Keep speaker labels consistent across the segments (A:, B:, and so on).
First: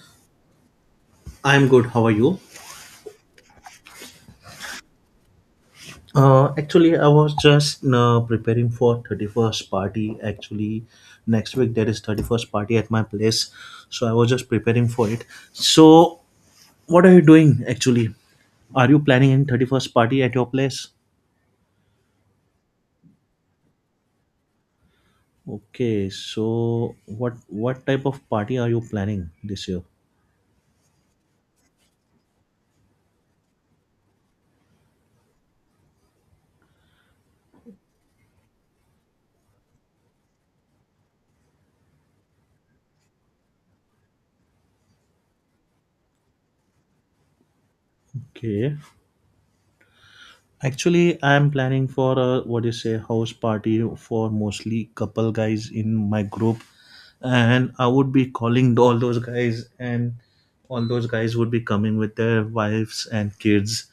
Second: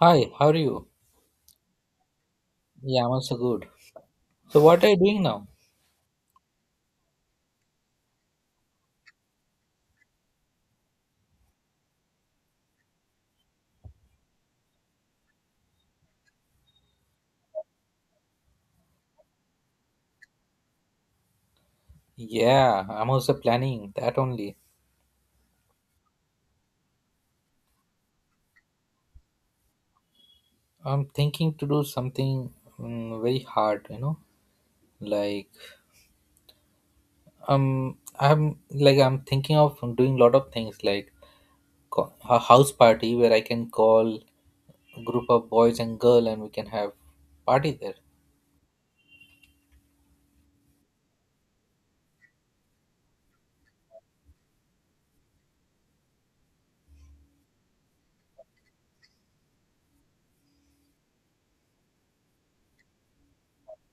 A: Hi, how are you?
B: I'm good. How are you?
A: Yeah, I'm also good. So, what are you doing now?
B: Actually, I was just preparing for 31st party. Actually, next week there is 31st party at my place, so I was just preparing for it. So, what are you doing actually? Are you planning in 31st party at your place?
A: Yeah, I'm also planning that only.
B: Okay, so what type of party are you planning this year?
A: I'm thinking to do something very hard, you know, like I'm like I'm thinking of doing lot of things like a house party where I can call a group of boys and girl and we can have party there.
B: Okay. Actually, I'm planning for a what you say house party for mostly couple guys in my group, and I would be calling all those guys, and all those guys would be coming with their wives and kids,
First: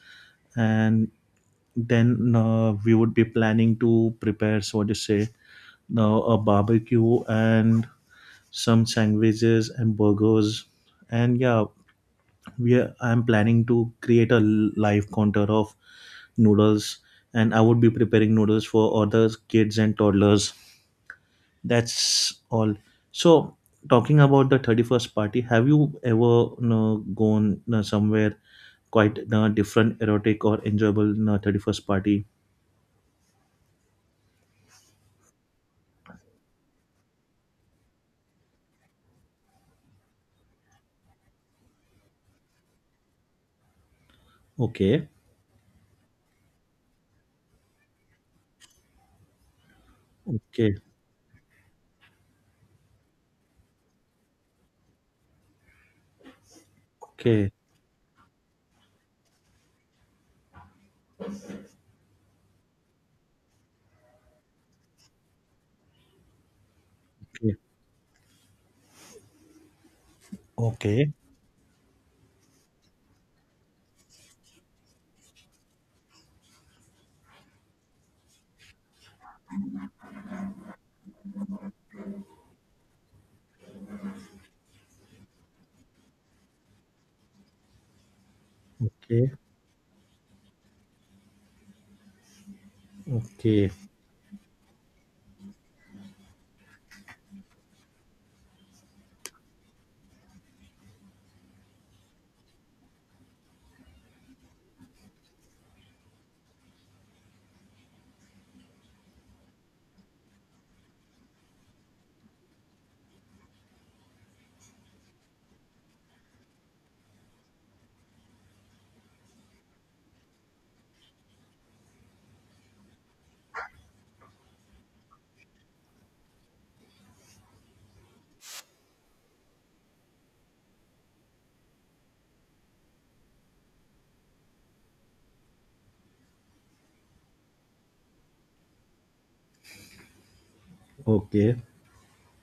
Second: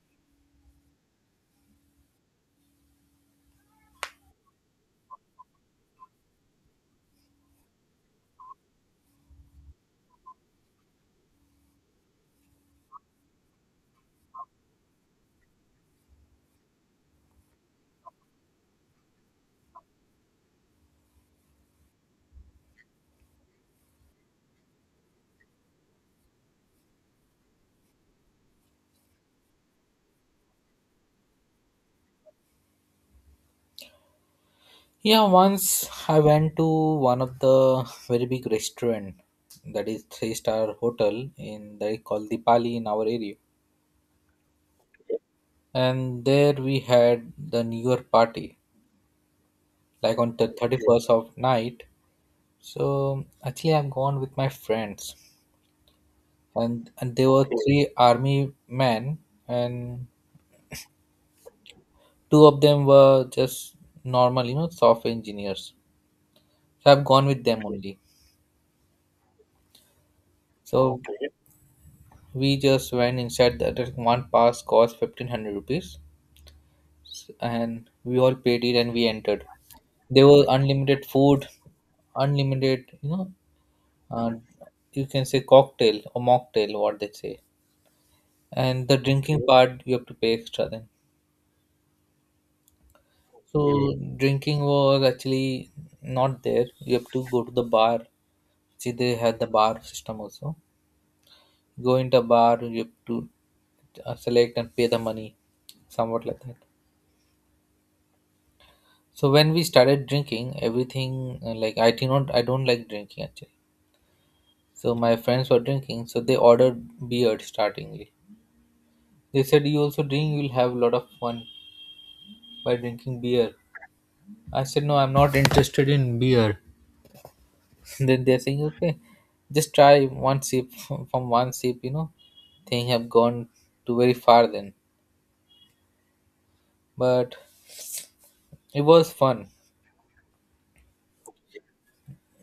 B: and then we would be planning to prepare so what you say now a barbecue and some sandwiches and burgers, and yeah, I'm planning to create a live counter of noodles, and I would be preparing noodles for other kids and toddlers. That's all. So talking about the 31st party, have you ever gone somewhere quite different erotic or enjoyable 31st party.
A: Yeah, once I went to one of the very big restaurant that is three-star hotel in that is called Dipali in our area,
B: Okay.
A: and there we had the new year party like on the
B: Okay.
A: 31st of night. So actually I'm gone with my friends, and there were
B: Okay.
A: three army men, and two of them were just normal, you know, software engineers. So I've gone with
B: Okay.
A: them only. So
B: Okay.
A: we just went inside. The one pass cost 1500 rupees, and we all paid it and we entered. There was unlimited food, unlimited, uh, you can say, cocktail or mocktail, what they say. And the
B: Okay.
A: drinking part, you have to pay extra then.
B: Okay.
A: So drinking was actually not there. You have to go to the bar. See, they had the bar system also. Go into a bar, you have to select and pay the money, somewhat like that. So when we started drinking, everything, like I do not, I don't like drinking actually. So my friends were drinking, so they ordered beer startingly. They said you also drink, you'll have a lot of fun by drinking beer. I said, no, I'm not interested in beer. Then they're saying, okay, just try one sip. From one sip, thing have gone to very far then. But it was fun.
B: Okay.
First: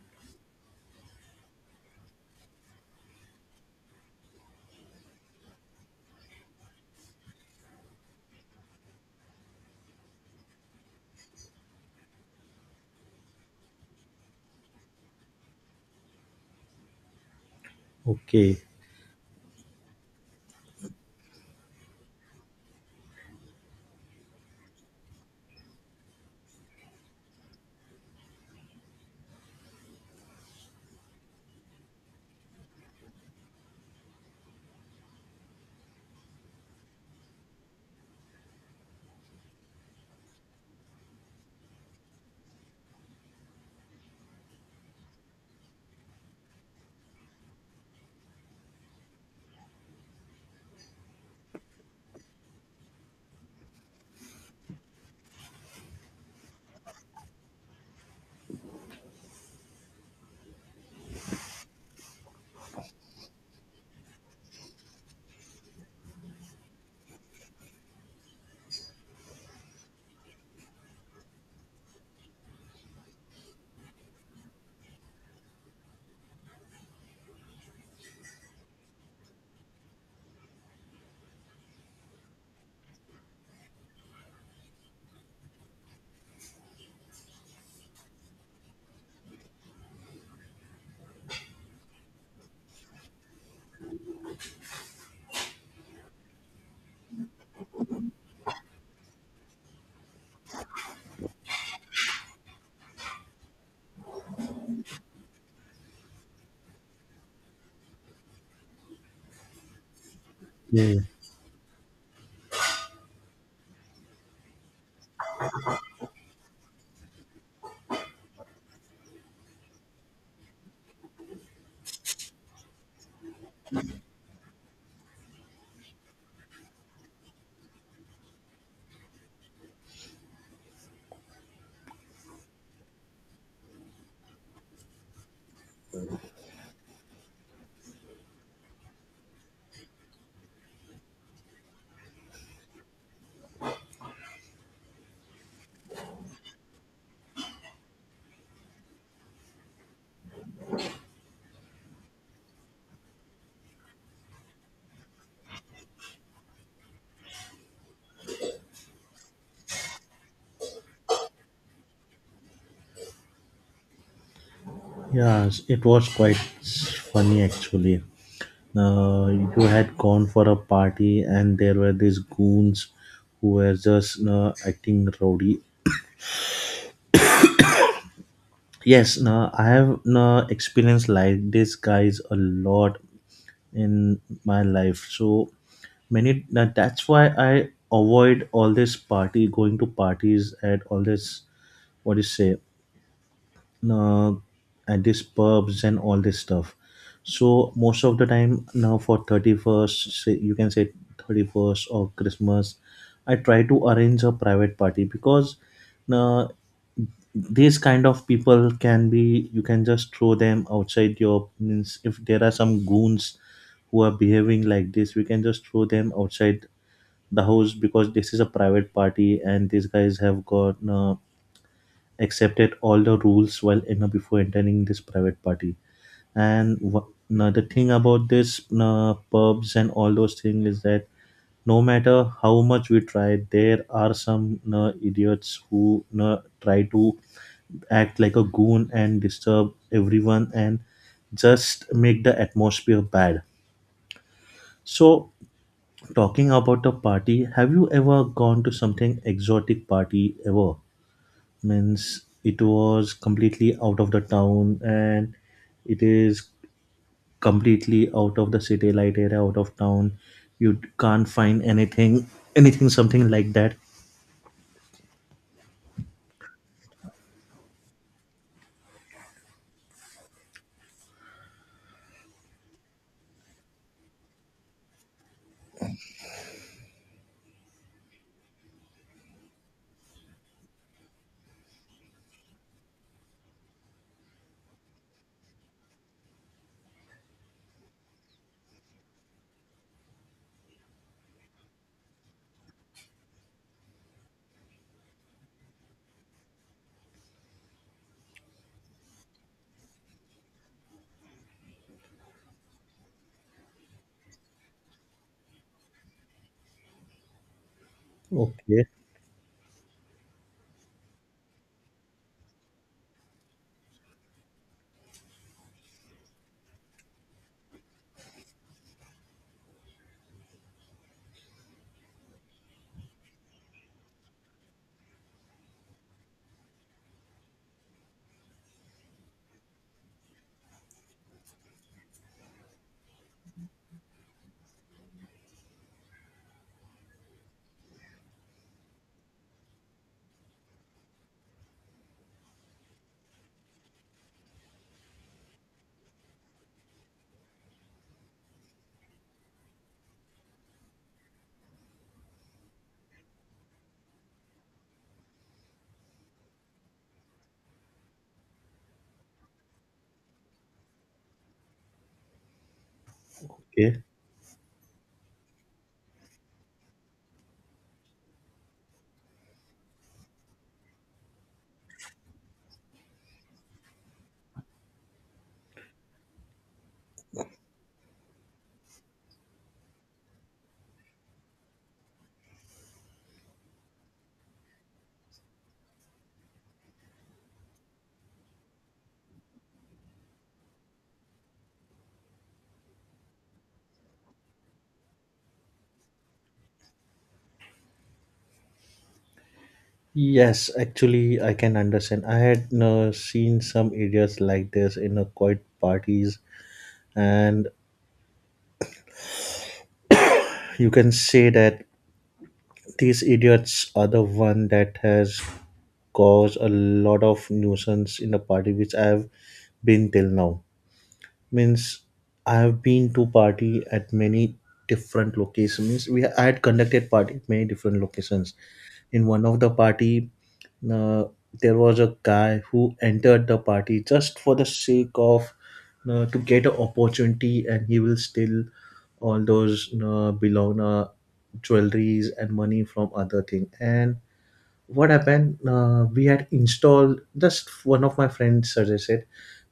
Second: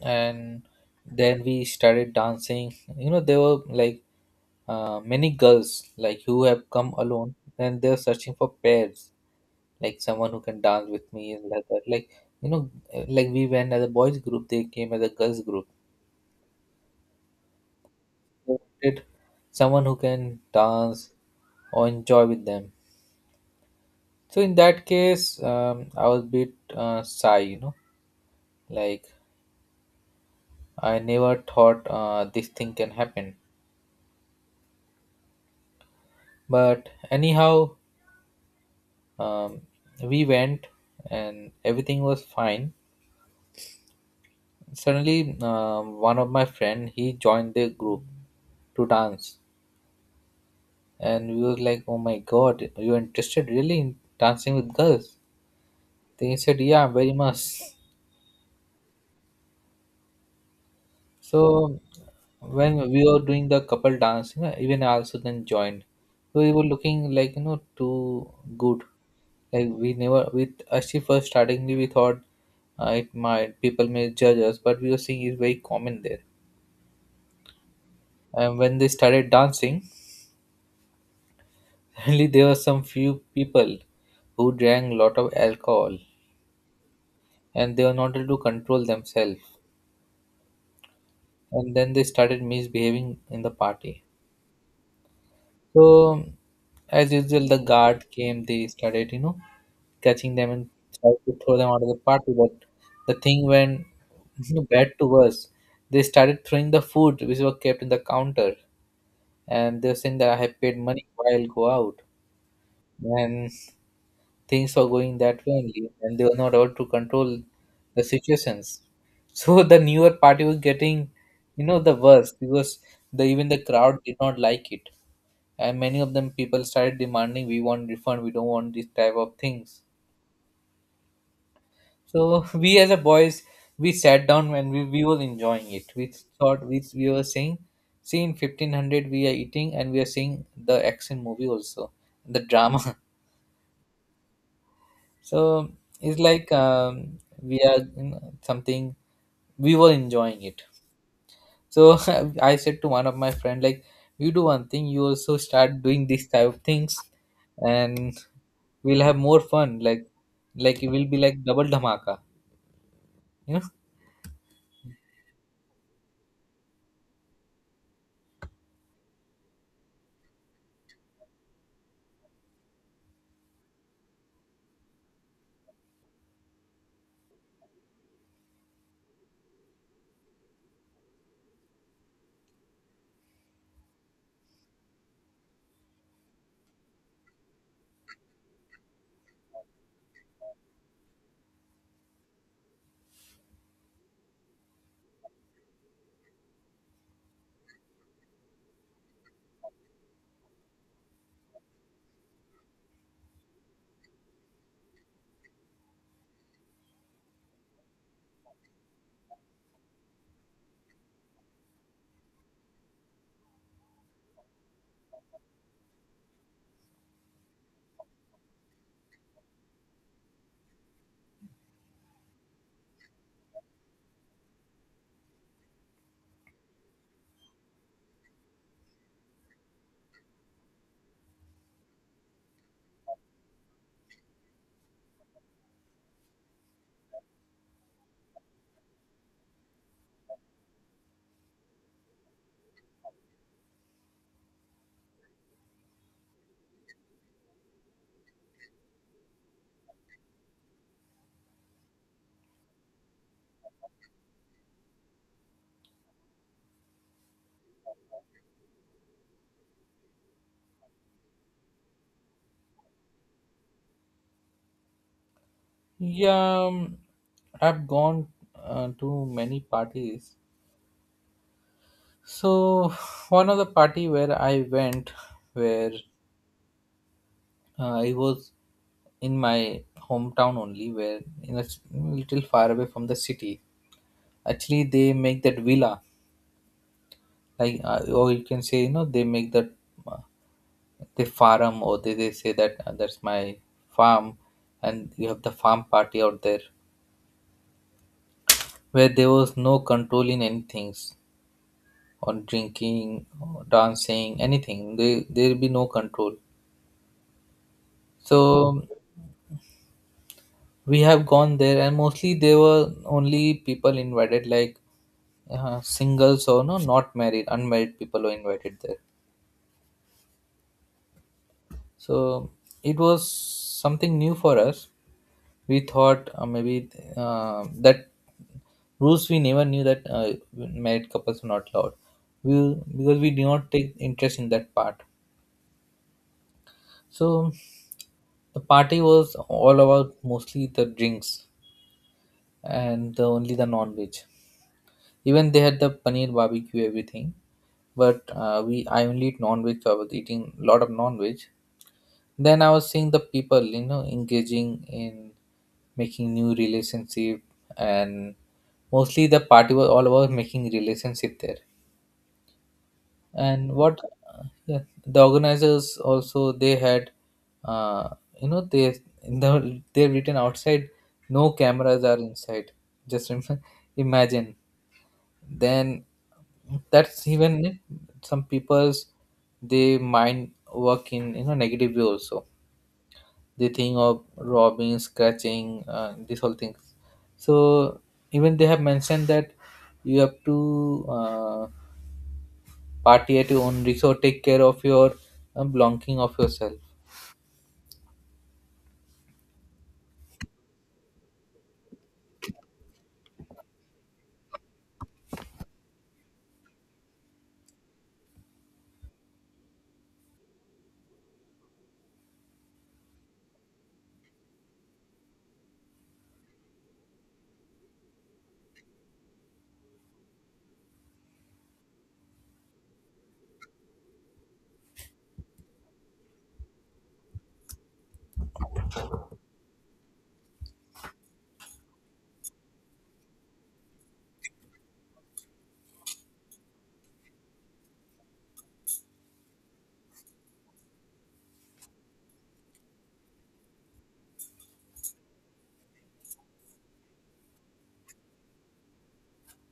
A: And then we started dancing. You know, there were like many girls like who have come alone and they're searching for pairs, like someone who can dance with me and like that. Like, we went as a boys group, they came as a girls group,
B: Okay.
A: wanted someone who can dance or enjoy with them. So in that case, I was a bit shy, you know, like I never thought this thing can happen. But anyhow, um, we went and everything was fine. Suddenly, one of my friend he joined the group to dance, and we was like, "Oh my God, you're interested really in dancing with girls?" Then he said, "Yeah, very much." So when we were doing the couple dance, you know, even I also then joined. So we were looking like, you know, too good. Like we never with actually first starting we thought it might people may judge us, but we were seeing it's very common there. And when they started dancing, suddenly there were some few people who drank a lot of alcohol and they were not able to control themselves. And then they started misbehaving in the party. So, as usual, the guard came, they started, you know, catching them and tried to throw them out of the party. But the thing went, you know, bad to worse. They started throwing the food which were kept in the counter, and they were saying that I have paid
B: Okay.
A: money, why I'll go out. And things were going that way only, and they were not able to control the situations. So the newer party was getting, you know, the worst, because the even the crowd did not like it and many of them people started demanding we want refund, we don't want this type of things. So we as a boys, we sat down and we were enjoying it. We thought, we were saying, see in 1500 we are eating and we are seeing the action movie also, the drama. So it's like, we are something, we were enjoying it. So I said to one of my friend, like, you do one thing, you also start doing these type of things, and we'll have more fun. Like it will be like double dhamaka, you know?
B: Yes, it was quite funny actually. Uh, you had gone for a party, and there were these goons who were just acting rowdy. Yes, no, I have no experience like these guys a lot in my life. So many that's why I avoid all this party going to parties at all this what do you say uh, at these pubs and all this stuff. So most of the time now for 31st, say you can say 31st or Christmas, I try to arrange a private party because uh, these kind of people can be, you can just throw them outside your means. If there are some goons who are behaving like this, we can just throw them outside the house because this is a private party, and these guys have got accepted all the rules well enough before entering this private party. And now the thing about this pubs and all those things is that no matter how much we try, there are some idiots who try to act like a goon and disturb everyone and just make the atmosphere bad. So, talking about a party, have you ever gone to something exotic party ever? Means it was completely out of the town, and it is completely out of the city light area, out of town, you can't find anything, anything, something like that.
A: Yeah, I've gone to many parties. So one of the party where I went, where it was in my hometown only, where in a little far away from the city. Actually, they make that villa like, or you can say you know they make that, uh, they farm, or they say that, that's my farm, and you have the farm party out there where there was no control in any things on drinking or dancing anything, they there'll be no control. So
B: Okay.
A: we have gone there, and mostly there were only people invited like singles or no, not married, unmarried people were invited there. So it was something new for us. We thought maybe that rules we never knew that married couples are not allowed. We, because we do not take interest in that part. So the party was all about mostly the drinks and only the non-veg. Even they had the paneer barbecue everything, but we I only eat non-veg. So I was eating a lot of non-veg. Then I was seeing the people, you know, engaging in making new relationship, and mostly the party was all about making relationship there. And what
B: Okay.
A: yeah, the organizers also they had, uh, you know they in the they've written outside no cameras are inside. Just imagine. Then that's even it. Some people's, they mind work in, you know, negative way also, they think of robbing, scratching, this whole thing. So even they have mentioned that you have to party at your own risk or take care of your belonging of yourself.
B: Yes, actually, I can understand. I had seen some areas like this in a quiet parties, and you can say that these idiots are the one that has caused a lot of nuisance in the party which I have been till now. Means I have been to party at many different locations. Means we I had conducted party at many different locations. In one of the party, uh, there was a guy who entered the party just for the sake of to get an opportunity, and he will steal all those belong jewelries and money from other thing. And what happened, we had installed, just one of my friends suggested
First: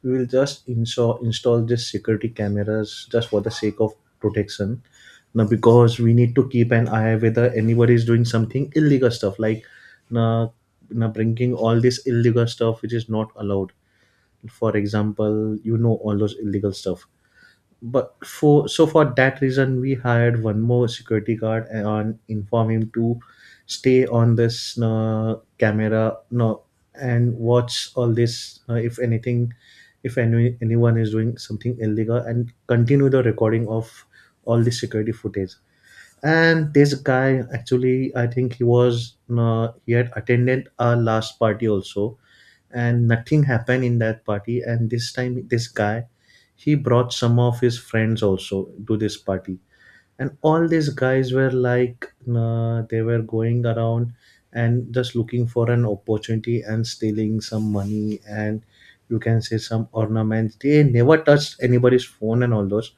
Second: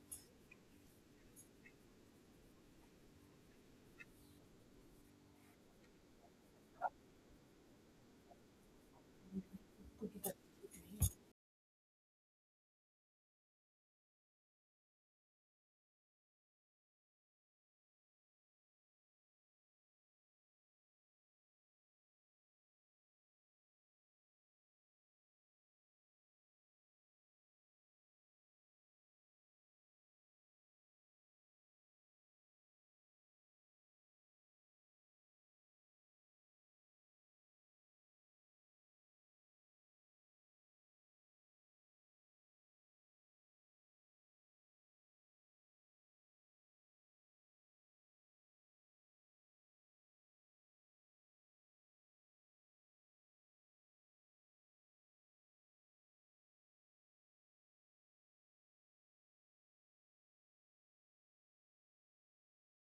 B: we will just install this security cameras just for the sake of protection. Now because we need to keep an eye whether anybody is doing something illegal stuff like now, now bringing all this illegal stuff which is not allowed. For example, you know all those illegal stuff. But for so for that reason we hired one more security guard and inform him to stay on this camera, no, and watch all this, if anything, if any, anyone is doing something illegal, and continue the recording of all the security footage. And this guy, actually I think he was he had attended our last party also, and nothing happened in that party, and this time this guy, he brought some of his friends also to this party. And all these guys were like, they were going around and just looking for an opportunity and stealing some money and, you can say, some ornaments. They never touched anybody's phone and all those,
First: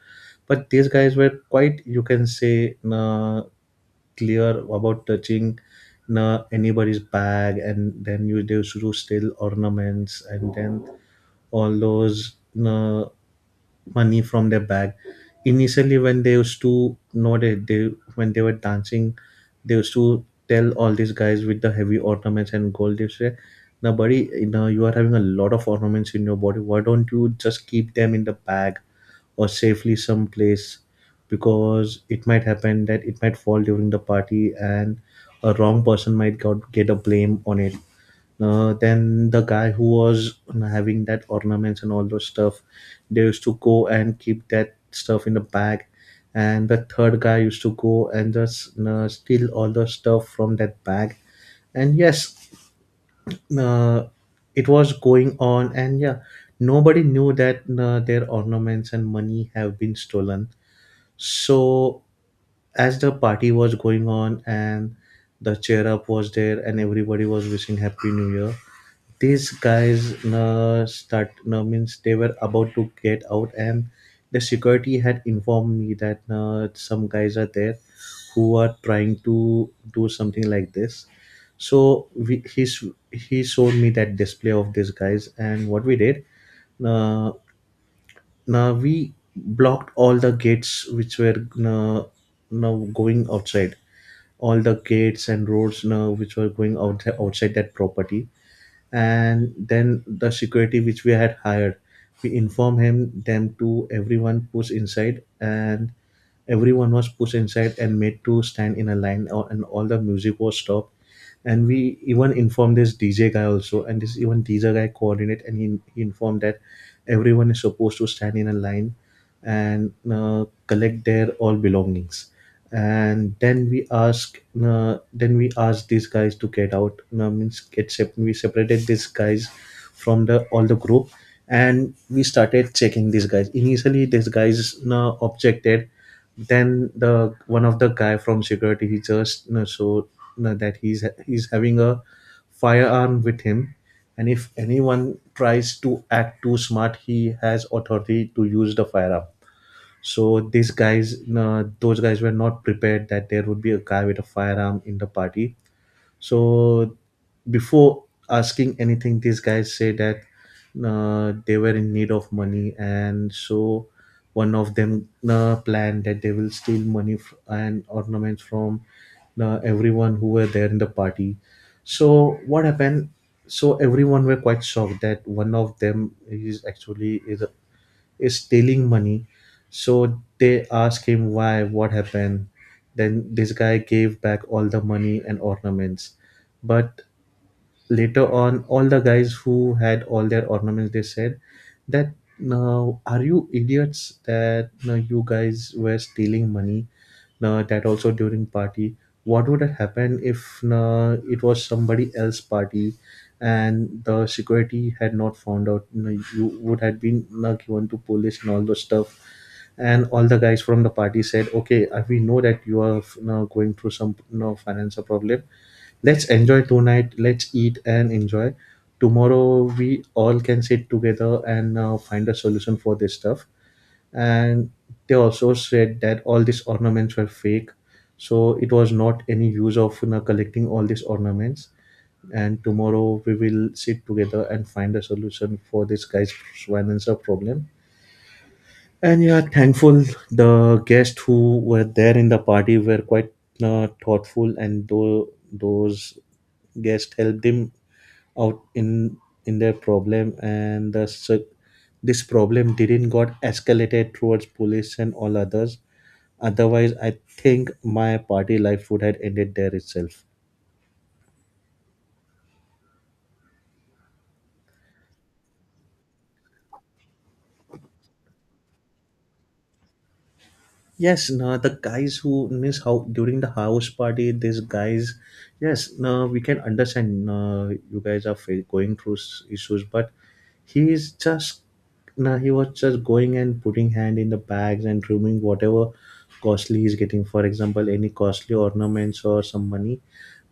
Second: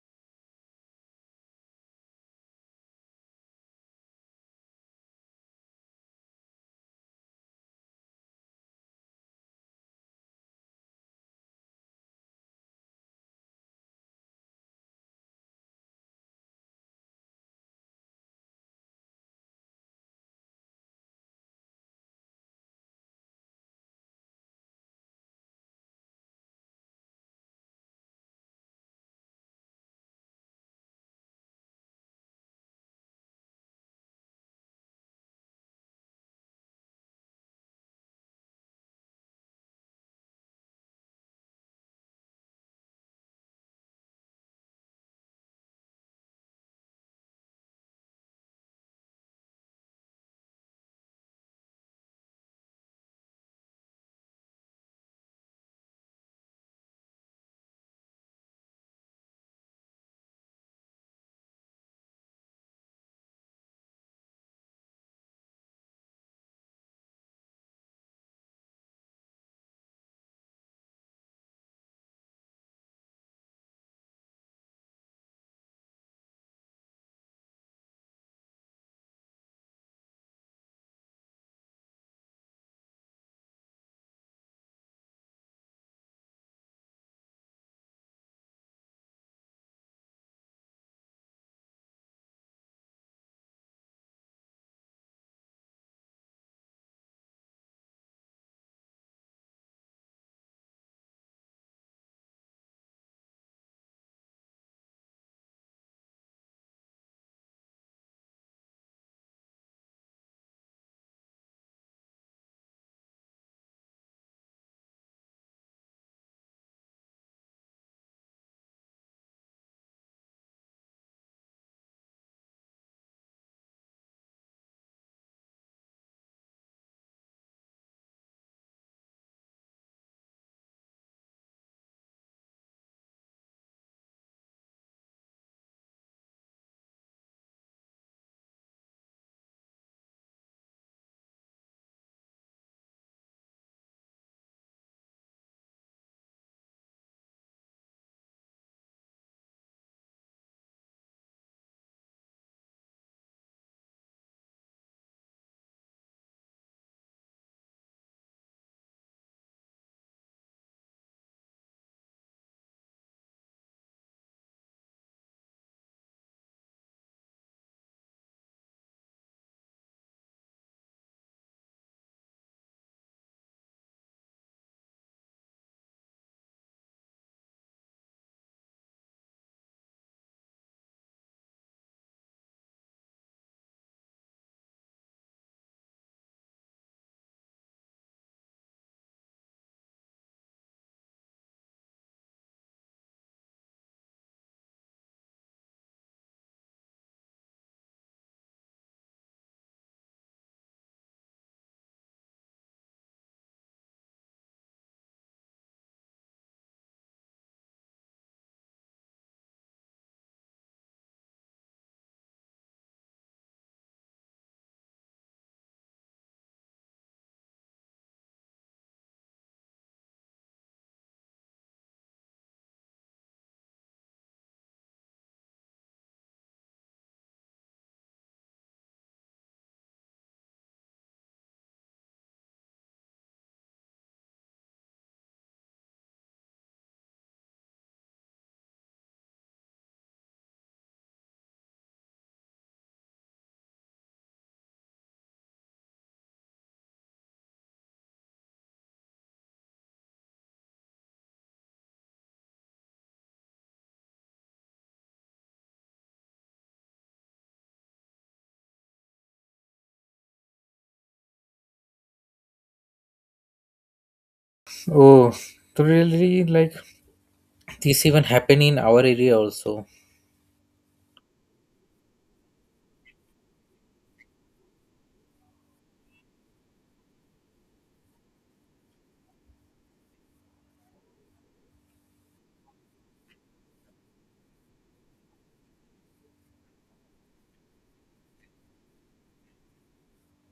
B: but these guys were quite, you can say, clear about touching anybody's bag, and then you they used to steal ornaments and then all those uh, money from their bag. Initially, when they used to know that, they when they were dancing, they used to tell all these guys with the heavy ornaments and gold. They say, "Now, buddy, you know you are having a lot of ornaments in your body. Why don't you just keep them in the bag or safely someplace?" Because it might happen that it might fall during the party, and a wrong person might got, get a blame on it. Then the guy who was having that ornaments and all those stuff, they used to go and keep that stuff in the bag, and the third guy used to go and just steal all the stuff from that bag. And yes, uh, it was going on, and yeah, nobody knew that their ornaments and money have been stolen. So as the party was going on, and the cheer up was there, and everybody was wishing happy new year, these guys no start no means they were about to get out, and the security had informed me that no, some guys are there who are trying to do something like this. So he showed me that display of these guys, and what we did, uh, now we blocked all the gates which were uh, now going outside, all the gates and roads now which were going out outside that property. And then the security which we had hired, we informed him them to everyone push inside, and everyone was pushed inside and made to stand in a line, and all the music was stopped. And we even informed this DJ guy also, and this even DJ guy coordinate, and he informed that everyone is supposed to stand in a line and collect their all belongings. And then we ask these guys to get out, we separated these guys from the all the group, and we started checking these guys. Initially these guys objected. Then the one of the guy from security, he just showed that he's having a firearm with him, and if anyone tries to act too smart, he has authority to use the firearm. So these guys, those guys were not prepared that there would be a guy with a firearm in the party. So before asking anything, these guys say that they were in need of money, and so one of them planned that they will steal money and ornaments from everyone who were there in the party. So what happened? So everyone were quite shocked that one of them is actually is stealing money. So they ask him why, what happened. Then this guy gave back all the money and ornaments. But later on, all the guys who had all their ornaments, they said that, now are you idiots that now you guys were stealing money, now that also during party? What would have happened if now it was somebody else party, and the security had not found out? Now you would have been now given to police and all those stuff. And all the guys from the party said, okay, we know that you are, going through some, financial problem. Let's enjoy tonight. Let's eat and enjoy. Tomorrow we all can sit together and find a solution for this stuff. And they also said that all these ornaments were fake, so it was not any use of, collecting all these ornaments. And tomorrow we will sit together and find a solution for this guy's Schweinenser problem. And yeah, thankful, the guests who were there in the party were quite thoughtful, and those guests helped him out in their problem, and this problem didn't got escalated towards police and all others. Otherwise, I think my party life would have ended there itself.
A: Oh, so really, like this even happen in our area also.
B: Yes, no, the guys who means how during the house party, these guys, yes, no, we can understand. No, you guys are going through issues, but he is just, no, he was just going and putting hand in the bags and removing whatever costly he's getting. For example, any costly ornaments or some money,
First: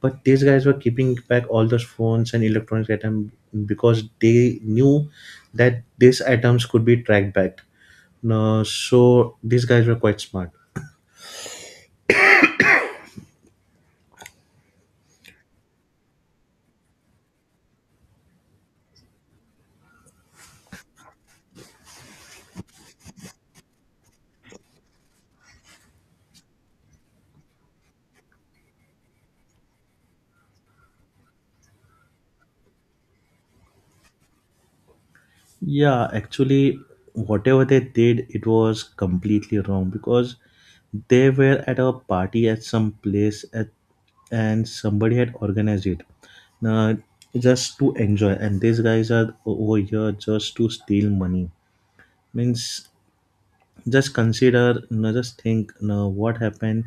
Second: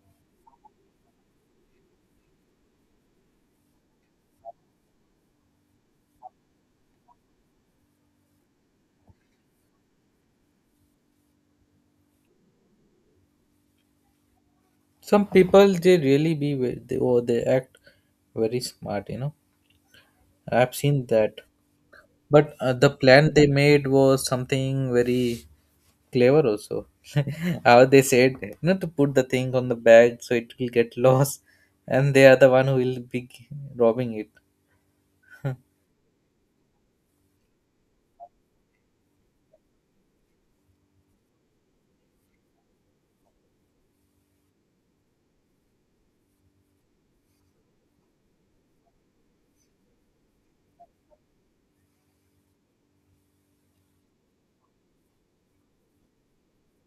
B: but these guys were keeping back all those phones and electronics items because they knew that these items could be tracked back. No, so these guys were quite smart.
A: Some people, they really be they, oh, they act very smart. You know, I've seen that. But the plan they made was something very clever also. How they said, you know, to put the thing on the bag so it will get lost, and they are the one who will be robbing it.
B: Yeah, actually, whatever they did, it was completely wrong because they were at a party at some place at, and somebody had organized it uh, just to enjoy, and these guys are over here just to steal money. Means just consider, just think, what happened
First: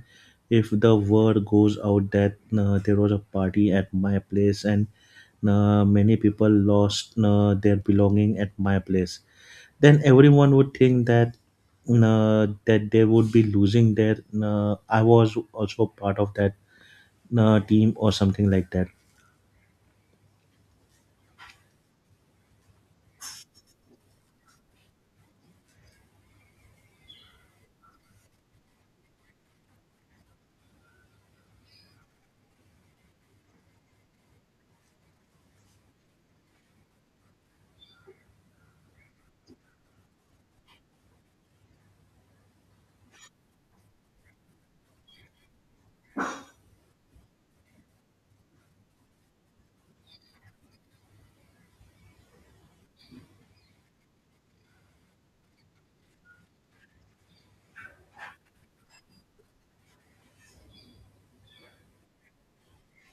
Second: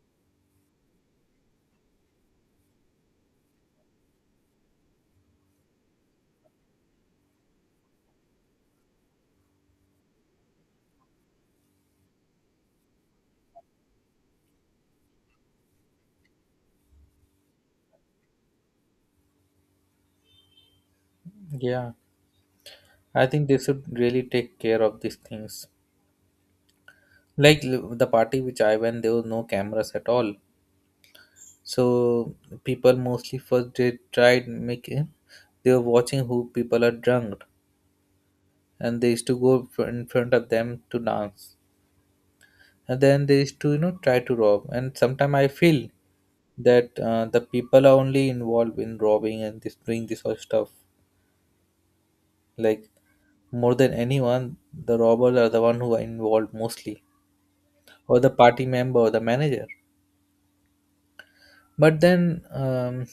B: if the word goes out that there was a party at my place and many people lost their belonging at my place. Then everyone would think that they would be losing their. I was also part of that team or something like that.
A: Yeah, I think they should really take care of these things. Like the party which I went, there was no cameras at all. So people mostly first they tried making, they were watching who people are drunk, and they used to go in front of them to dance, and then they used to, you know, try to rob. And sometimes I feel that the people are only involved in robbing and this doing this sort of stuff, like more than anyone, the robbers are the one who are involved mostly, or the party member or the manager. But then,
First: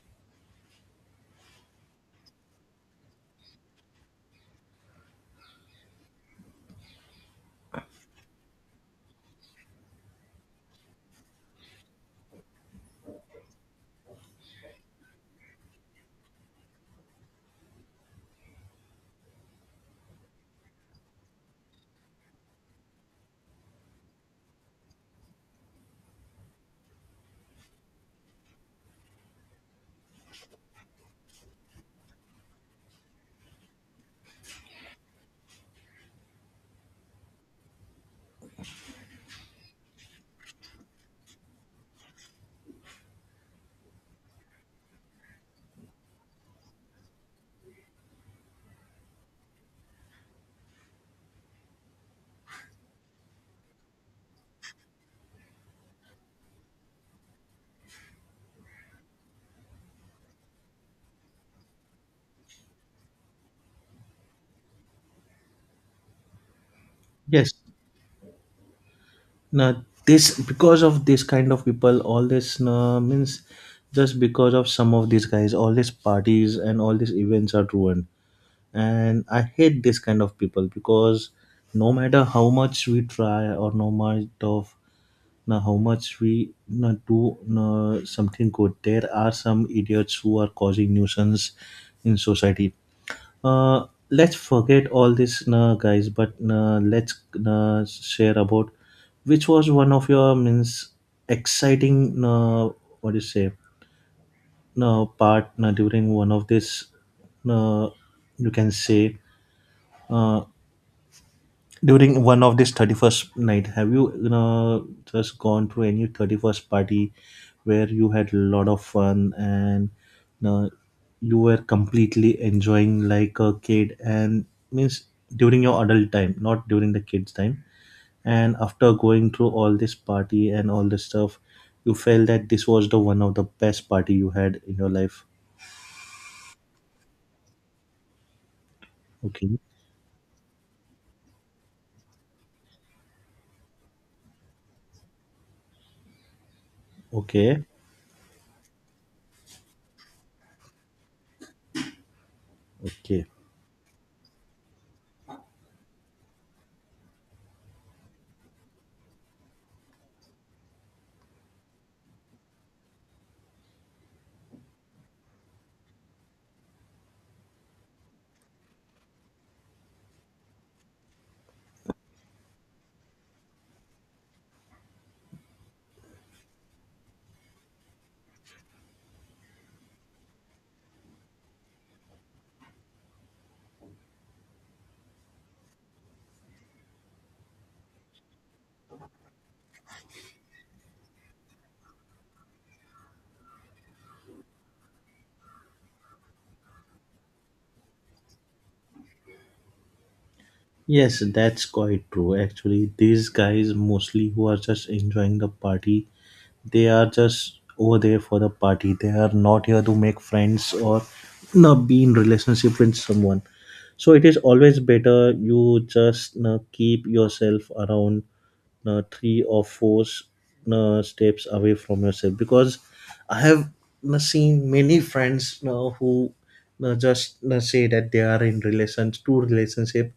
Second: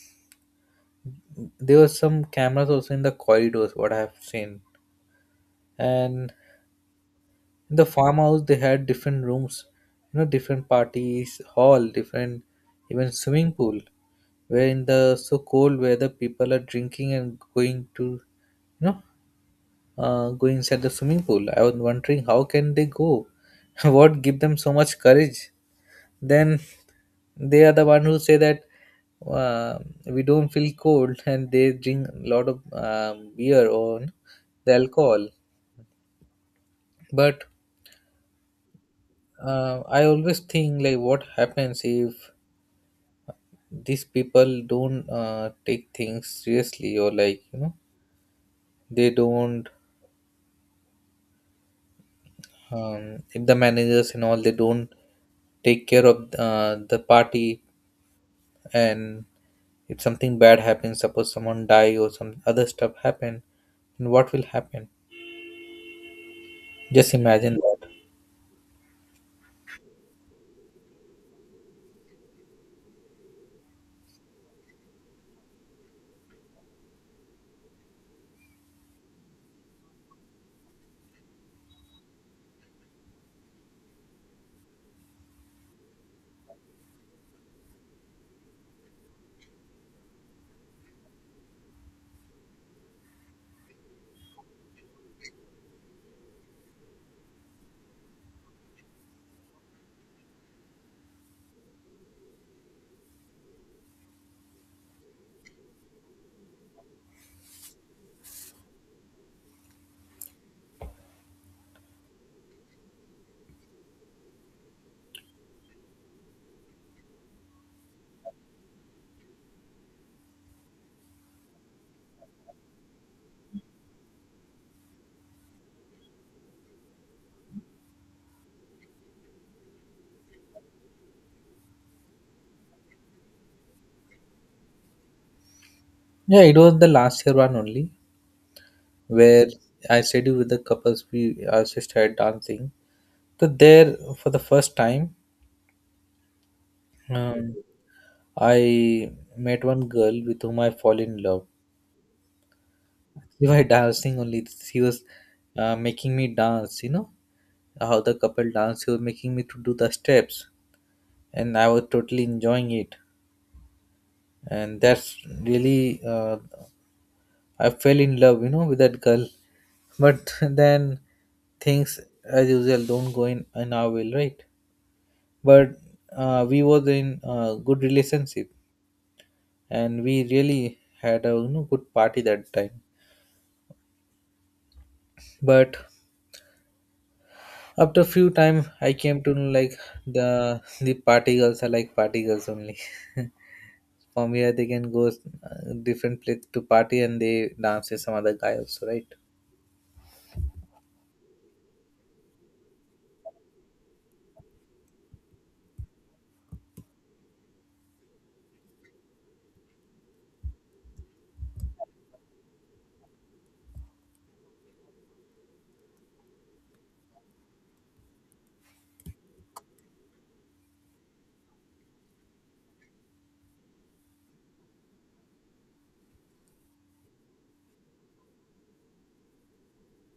A: there were some cameras also in the corridors what I have seen, and in the farmhouse they had different rooms, you know, different parties hall, different, even swimming pool, where in the so cold weather people are drinking and going to, you know, go inside the swimming pool. I was wondering how can they go. What give them so much courage? Then they are the one who say that uh, we don't feel cold, and they drink a lot of beer or the alcohol. But I always think like what happens if these people don't take things seriously, or like, you know, they don't, if the managers and all they don't take care of the party, and if something bad happens, suppose someone die or some other stuff happen, then what will happen? Just
B: Yes.
A: imagine that.
B: Now this because of this kind of people, all this means just because of some of these guys, all these parties and all these events are ruined. And I hate this kind of people because no matter how much we try or no matter of now how much we na, do na, something good, there are some idiots who are causing nuisance in society. Let's forget all this, nah, guys. But nah, let's nah, share about which was one of your means exciting. Nah, what do you say? Nah, part nah, during one of this. Nah, you can say. Uh, During one of this 31st night, have you, just gone to any 31st party where you had a lot of fun and you, know, you were completely enjoying like a kid and means during your adult time, not during the kids' time. And after going through all this party and all this stuff, you felt that this was the one of the best party you had in your life.
A: Yeah, it was the last year one only, where
B: Okay.
A: I studied with the couples, we also sister dancing. So there, for the first time, Um,
B: Okay.
A: I met one girl with whom I fall in love.
B: Okay.
A: We were dancing only. She was making me dance. You know how the couple dance. She was making me to do the steps, and I was totally enjoying it. And that's really, I fell in love, you know, with that girl. But then things as usual don't go in our will, right? But we was in a good relationship, and we really had a, you know, good party that time. But after few time, I came to know like the party girls are like party girls only. From here, they can go different place to party and they dance with some other guy also, right?
B: Yes, that's quite true. Actually, these guys mostly who are just enjoying the party, they are just over there for the party. They are not here to make friends or not be in relationship with someone. So it is always better you just keep yourself around three or four steps away from yourself because I have seen many friends who just say that they are in relations to relationship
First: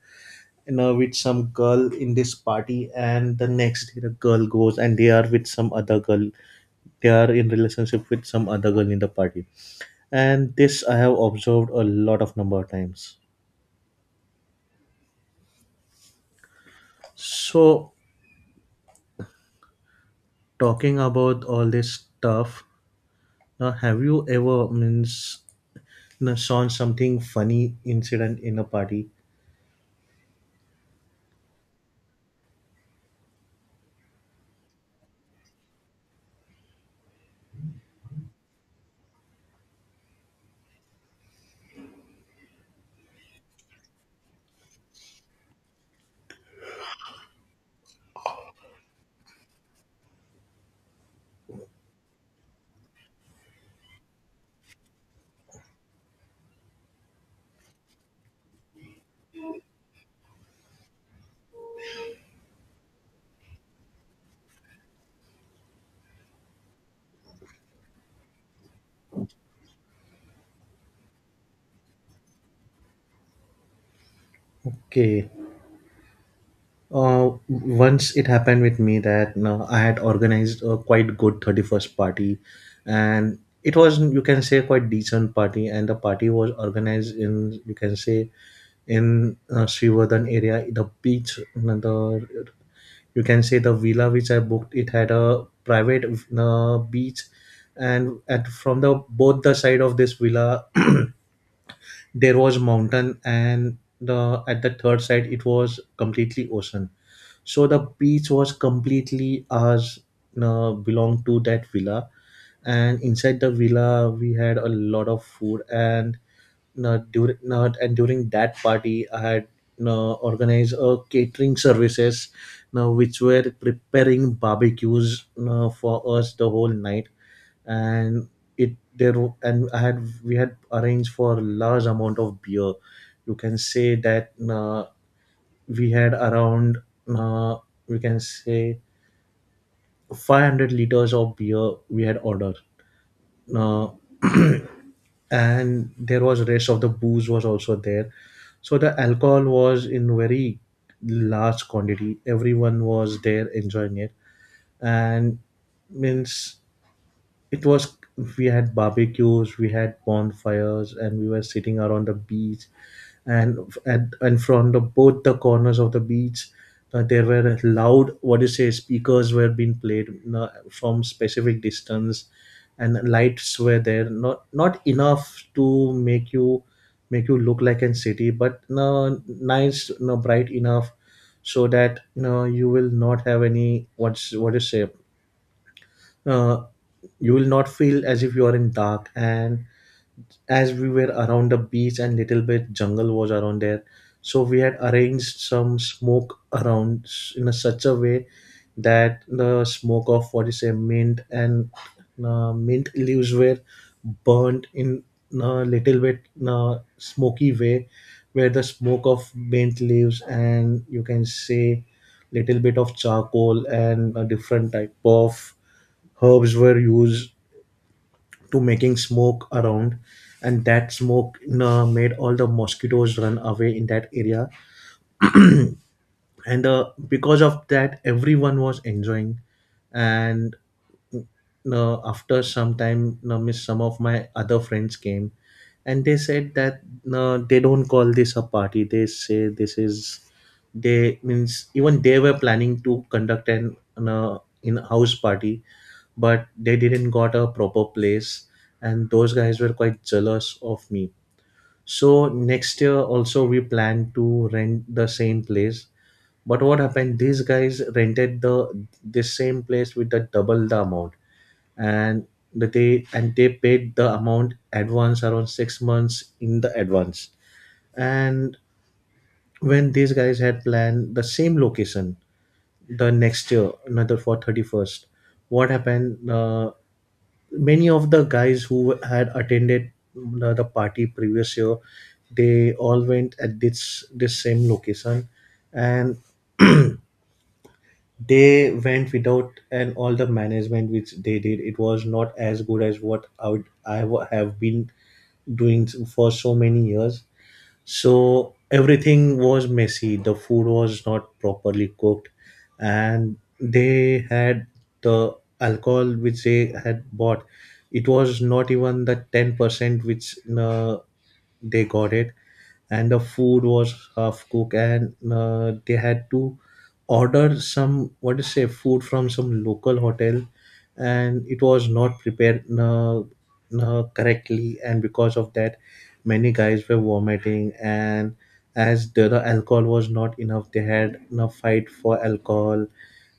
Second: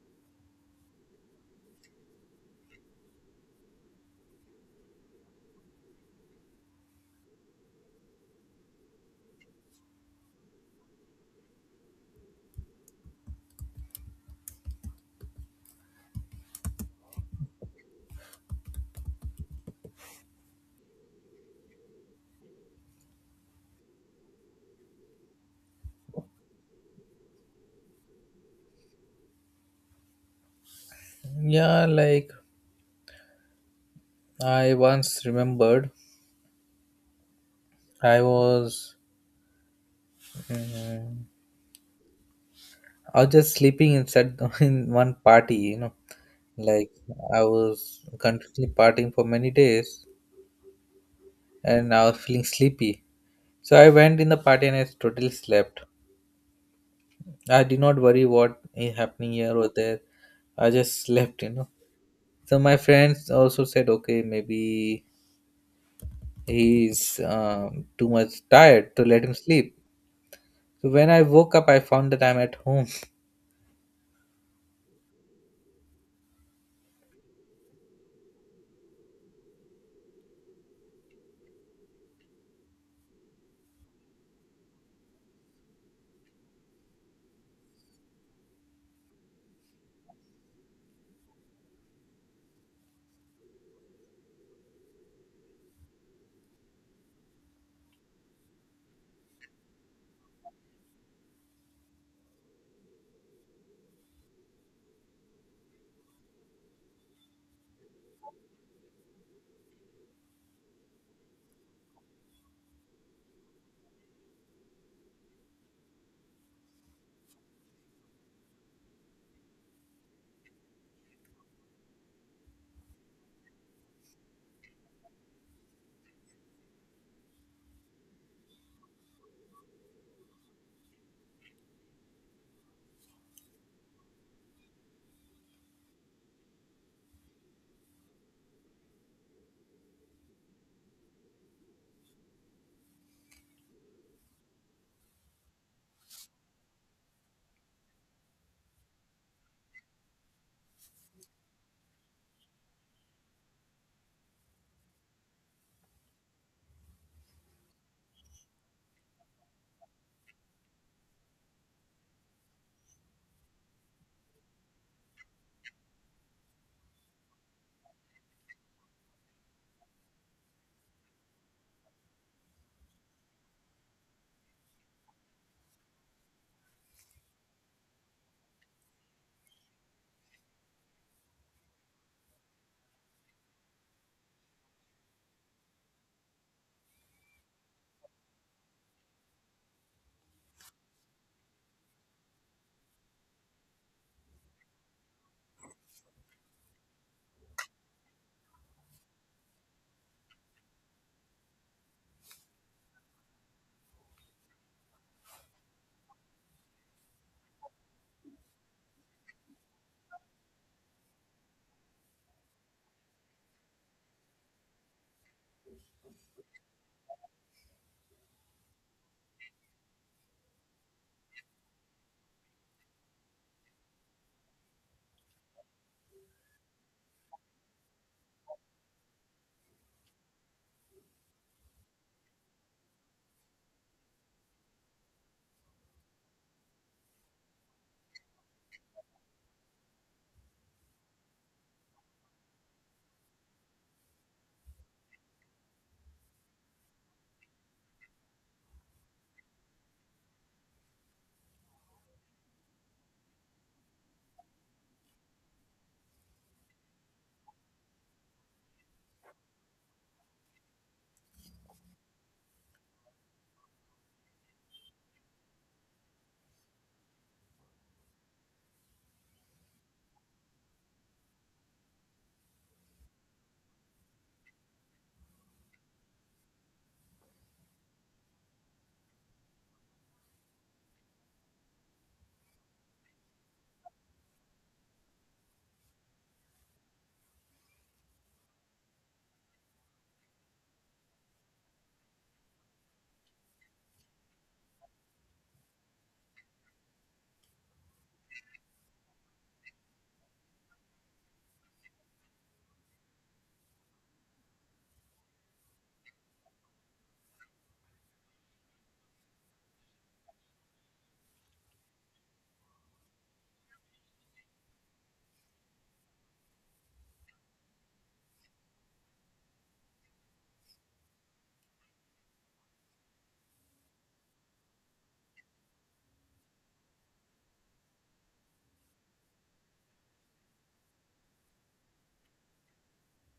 B: with some girl in this party, and the next day the girl goes and they are with some other girl. They are in relationship with some other girl in the party, and this I have observed a lot of number of times. So, talking about all this stuff, now have you ever means saw something funny incident in a party?
A: Yeah, like I once remembered, I was mm, just sleeping inside in one party, you know, like I was continuously partying for many days, and I was feeling sleepy. So I went in the party and I totally slept. I did not worry what is happening here or there. I just slept, you know. So my friends also said, okay, maybe he's too much tired, to let him sleep. So when I woke up, I found that I'm at home.
B: Okay. Once it happened with me that you I had organized a quite good 31st party, and it was, you can say, quite decent party, and the party was organized in, you can say, in Srivadhan area, the beach, you the you can say the villa which I booked. It had a private beach, and at from the both the side of this villa, there was mountain, and the at the third side it was completely ocean, so the beach was completely ours, belonged to that villa. And inside the villa, we had a lot of food. And during that party, I had organized a catering services, which were preparing barbecues for us the whole night. And and I had we had arranged for large amount of beer. You can say that. We had around uh, we can say 500 liters of beer we had ordered, uh, and there was rest of the booze was also there, so the alcohol was in very large quantity. Everyone was there enjoying it, and means it was we had barbecues, we had bonfires, and we were sitting around the beach. And at and from the both the corners of the beach, there were loud, what do you say, speakers were being played from specific distance, and lights were there, not enough to make you look like a city, but no nice no bright enough, so that no you will not have any what do you say, uh, you will not feel as if you are in dark. And as we were around the beach and little bit jungle was around there, so we had arranged some smoke around in a such a way that the smoke of what you say mint and mint leaves were burnt in a little bit smoky way, where the smoke of mint leaves and, you can say, little bit of charcoal and a different type of herbs were used to making smoke around, and that smoke made all the mosquitoes run away in that area. And because of that everyone was enjoying. And no, after some time, no, some of my other friends came, and they said that no, they don't call this a party. They say this is, they means even they were planning to conduct an in-house party, but they didn't got a proper place, and those guys were quite jealous of me. So next year also we plan to rent the same place. But what happened? These guys rented the this same place with the double the amount, and they paid the amount advance around 6 months in the advance. And when these guys had planned the same location the next year another for 31st, what happened, many of the guys who had attended the party previous year, they all went at this same location, and they went without, and all the management which they did, it was not as good as what I would have been doing for so many years. So everything was messy, the food was not properly cooked, and they had the alcohol which they had bought, it was not even the 10% which they got it. And the food was half cooked, and they had to order some, what to say, food from some local hotel, and it was not prepared correctly, and because of that many guys were vomiting. And as the alcohol was not enough, they had a fight for alcohol,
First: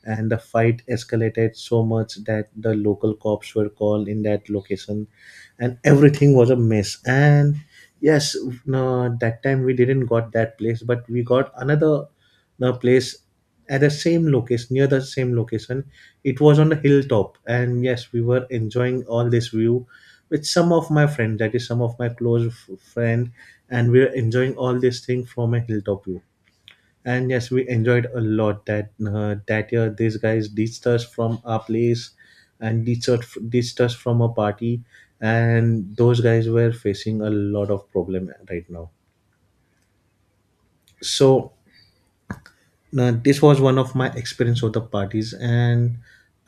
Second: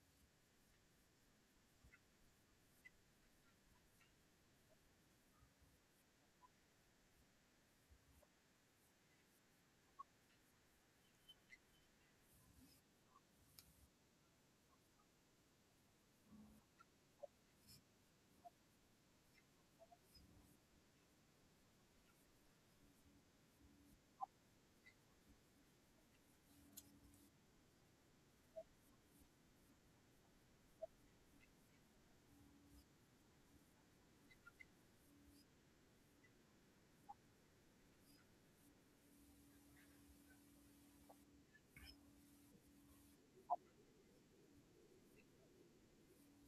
B: and the fight escalated so much that the local cops were called in that location, and everything was a mess. And yes, no, that time we didn't got that place, but we got another no, place at the same location near the same location. It was on the hilltop, and yes, we were enjoying all this view with some of my friends, that is some of my close friend, and we were enjoying all this thing from a hilltop view. And yes, we enjoyed a lot that year. These guys ditched us from our place, and ditched us, from a party, and those guys were facing a lot of problem right now. So, now, this was one of my experience of the parties, and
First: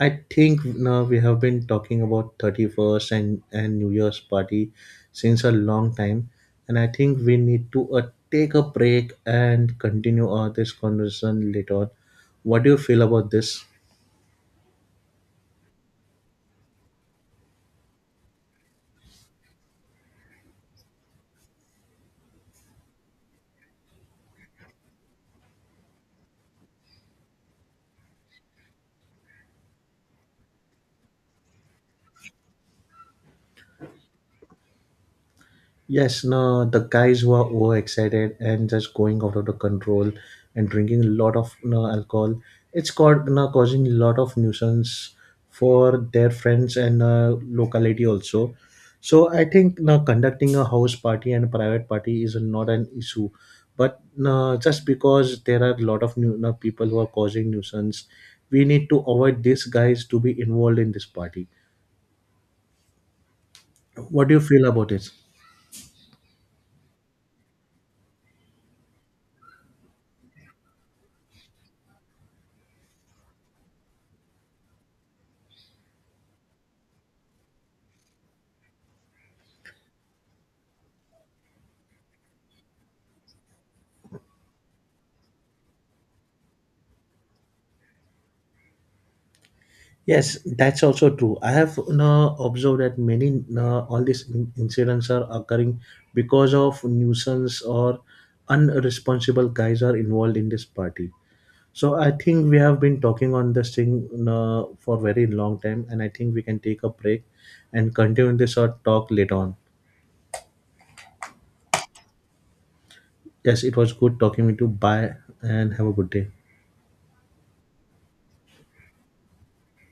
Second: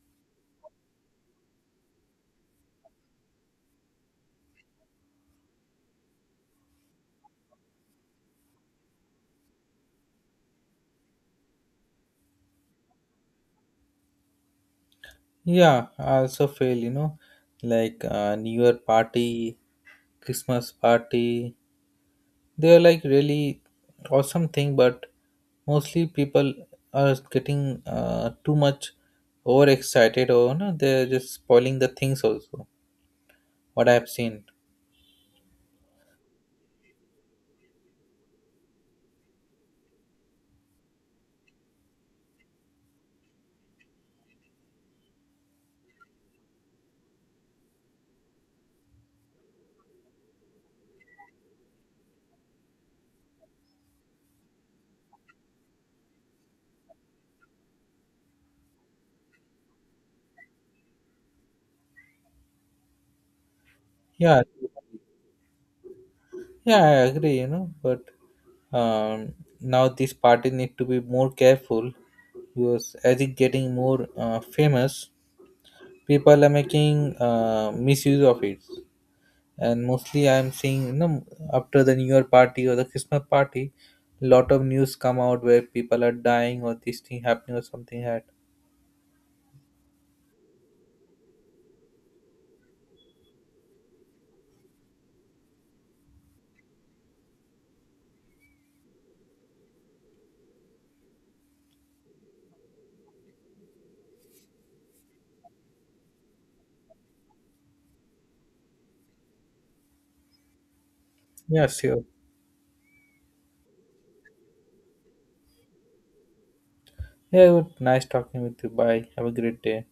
B: I think now we have been talking about 31st and New Year's party since a long time, and I think we need to take a break and continue this conversation later on. What do you feel about this?
A: Yeah, I also feel, you know, like New Year party, Christmas party. They're like really awesome thing, but mostly people are getting too much overexcited or no, they're just spoiling the things also, what I've seen.
B: Yes, no, the guys were overexcited and just going out of the control and drinking a lot of no, alcohol. It's called no, causing a lot of nuisance for their friends and locality also. So I think no, conducting a house party and a private party is not an issue. But no, just because there are a lot of new no, people who are causing nuisance, we need to avoid these guys to be involved in this party. What do you
A: Yeah,
B: feel about it?
A: yeah, I agree, but um, now these parties need to be more careful, because as it's getting more famous, people are making misuse of it. And mostly I'm seeing, you know, after the new year party or the Christmas party, lot of news come out where people are dying or this thing happening or something had.
B: Yes, that's also true. I have, observed that many, all these incidents are occurring because of nuisance or unresponsible guys are involved in this party. So I think we have been talking on this thing, for very long time, and I think we can take a break and continue this or talk later on.
A: Yeah, sure.
B: Yes, it was good talking with you. Bye, and have a good day.
A: Yeah, it was nice talking with you. Bye. Have a great day.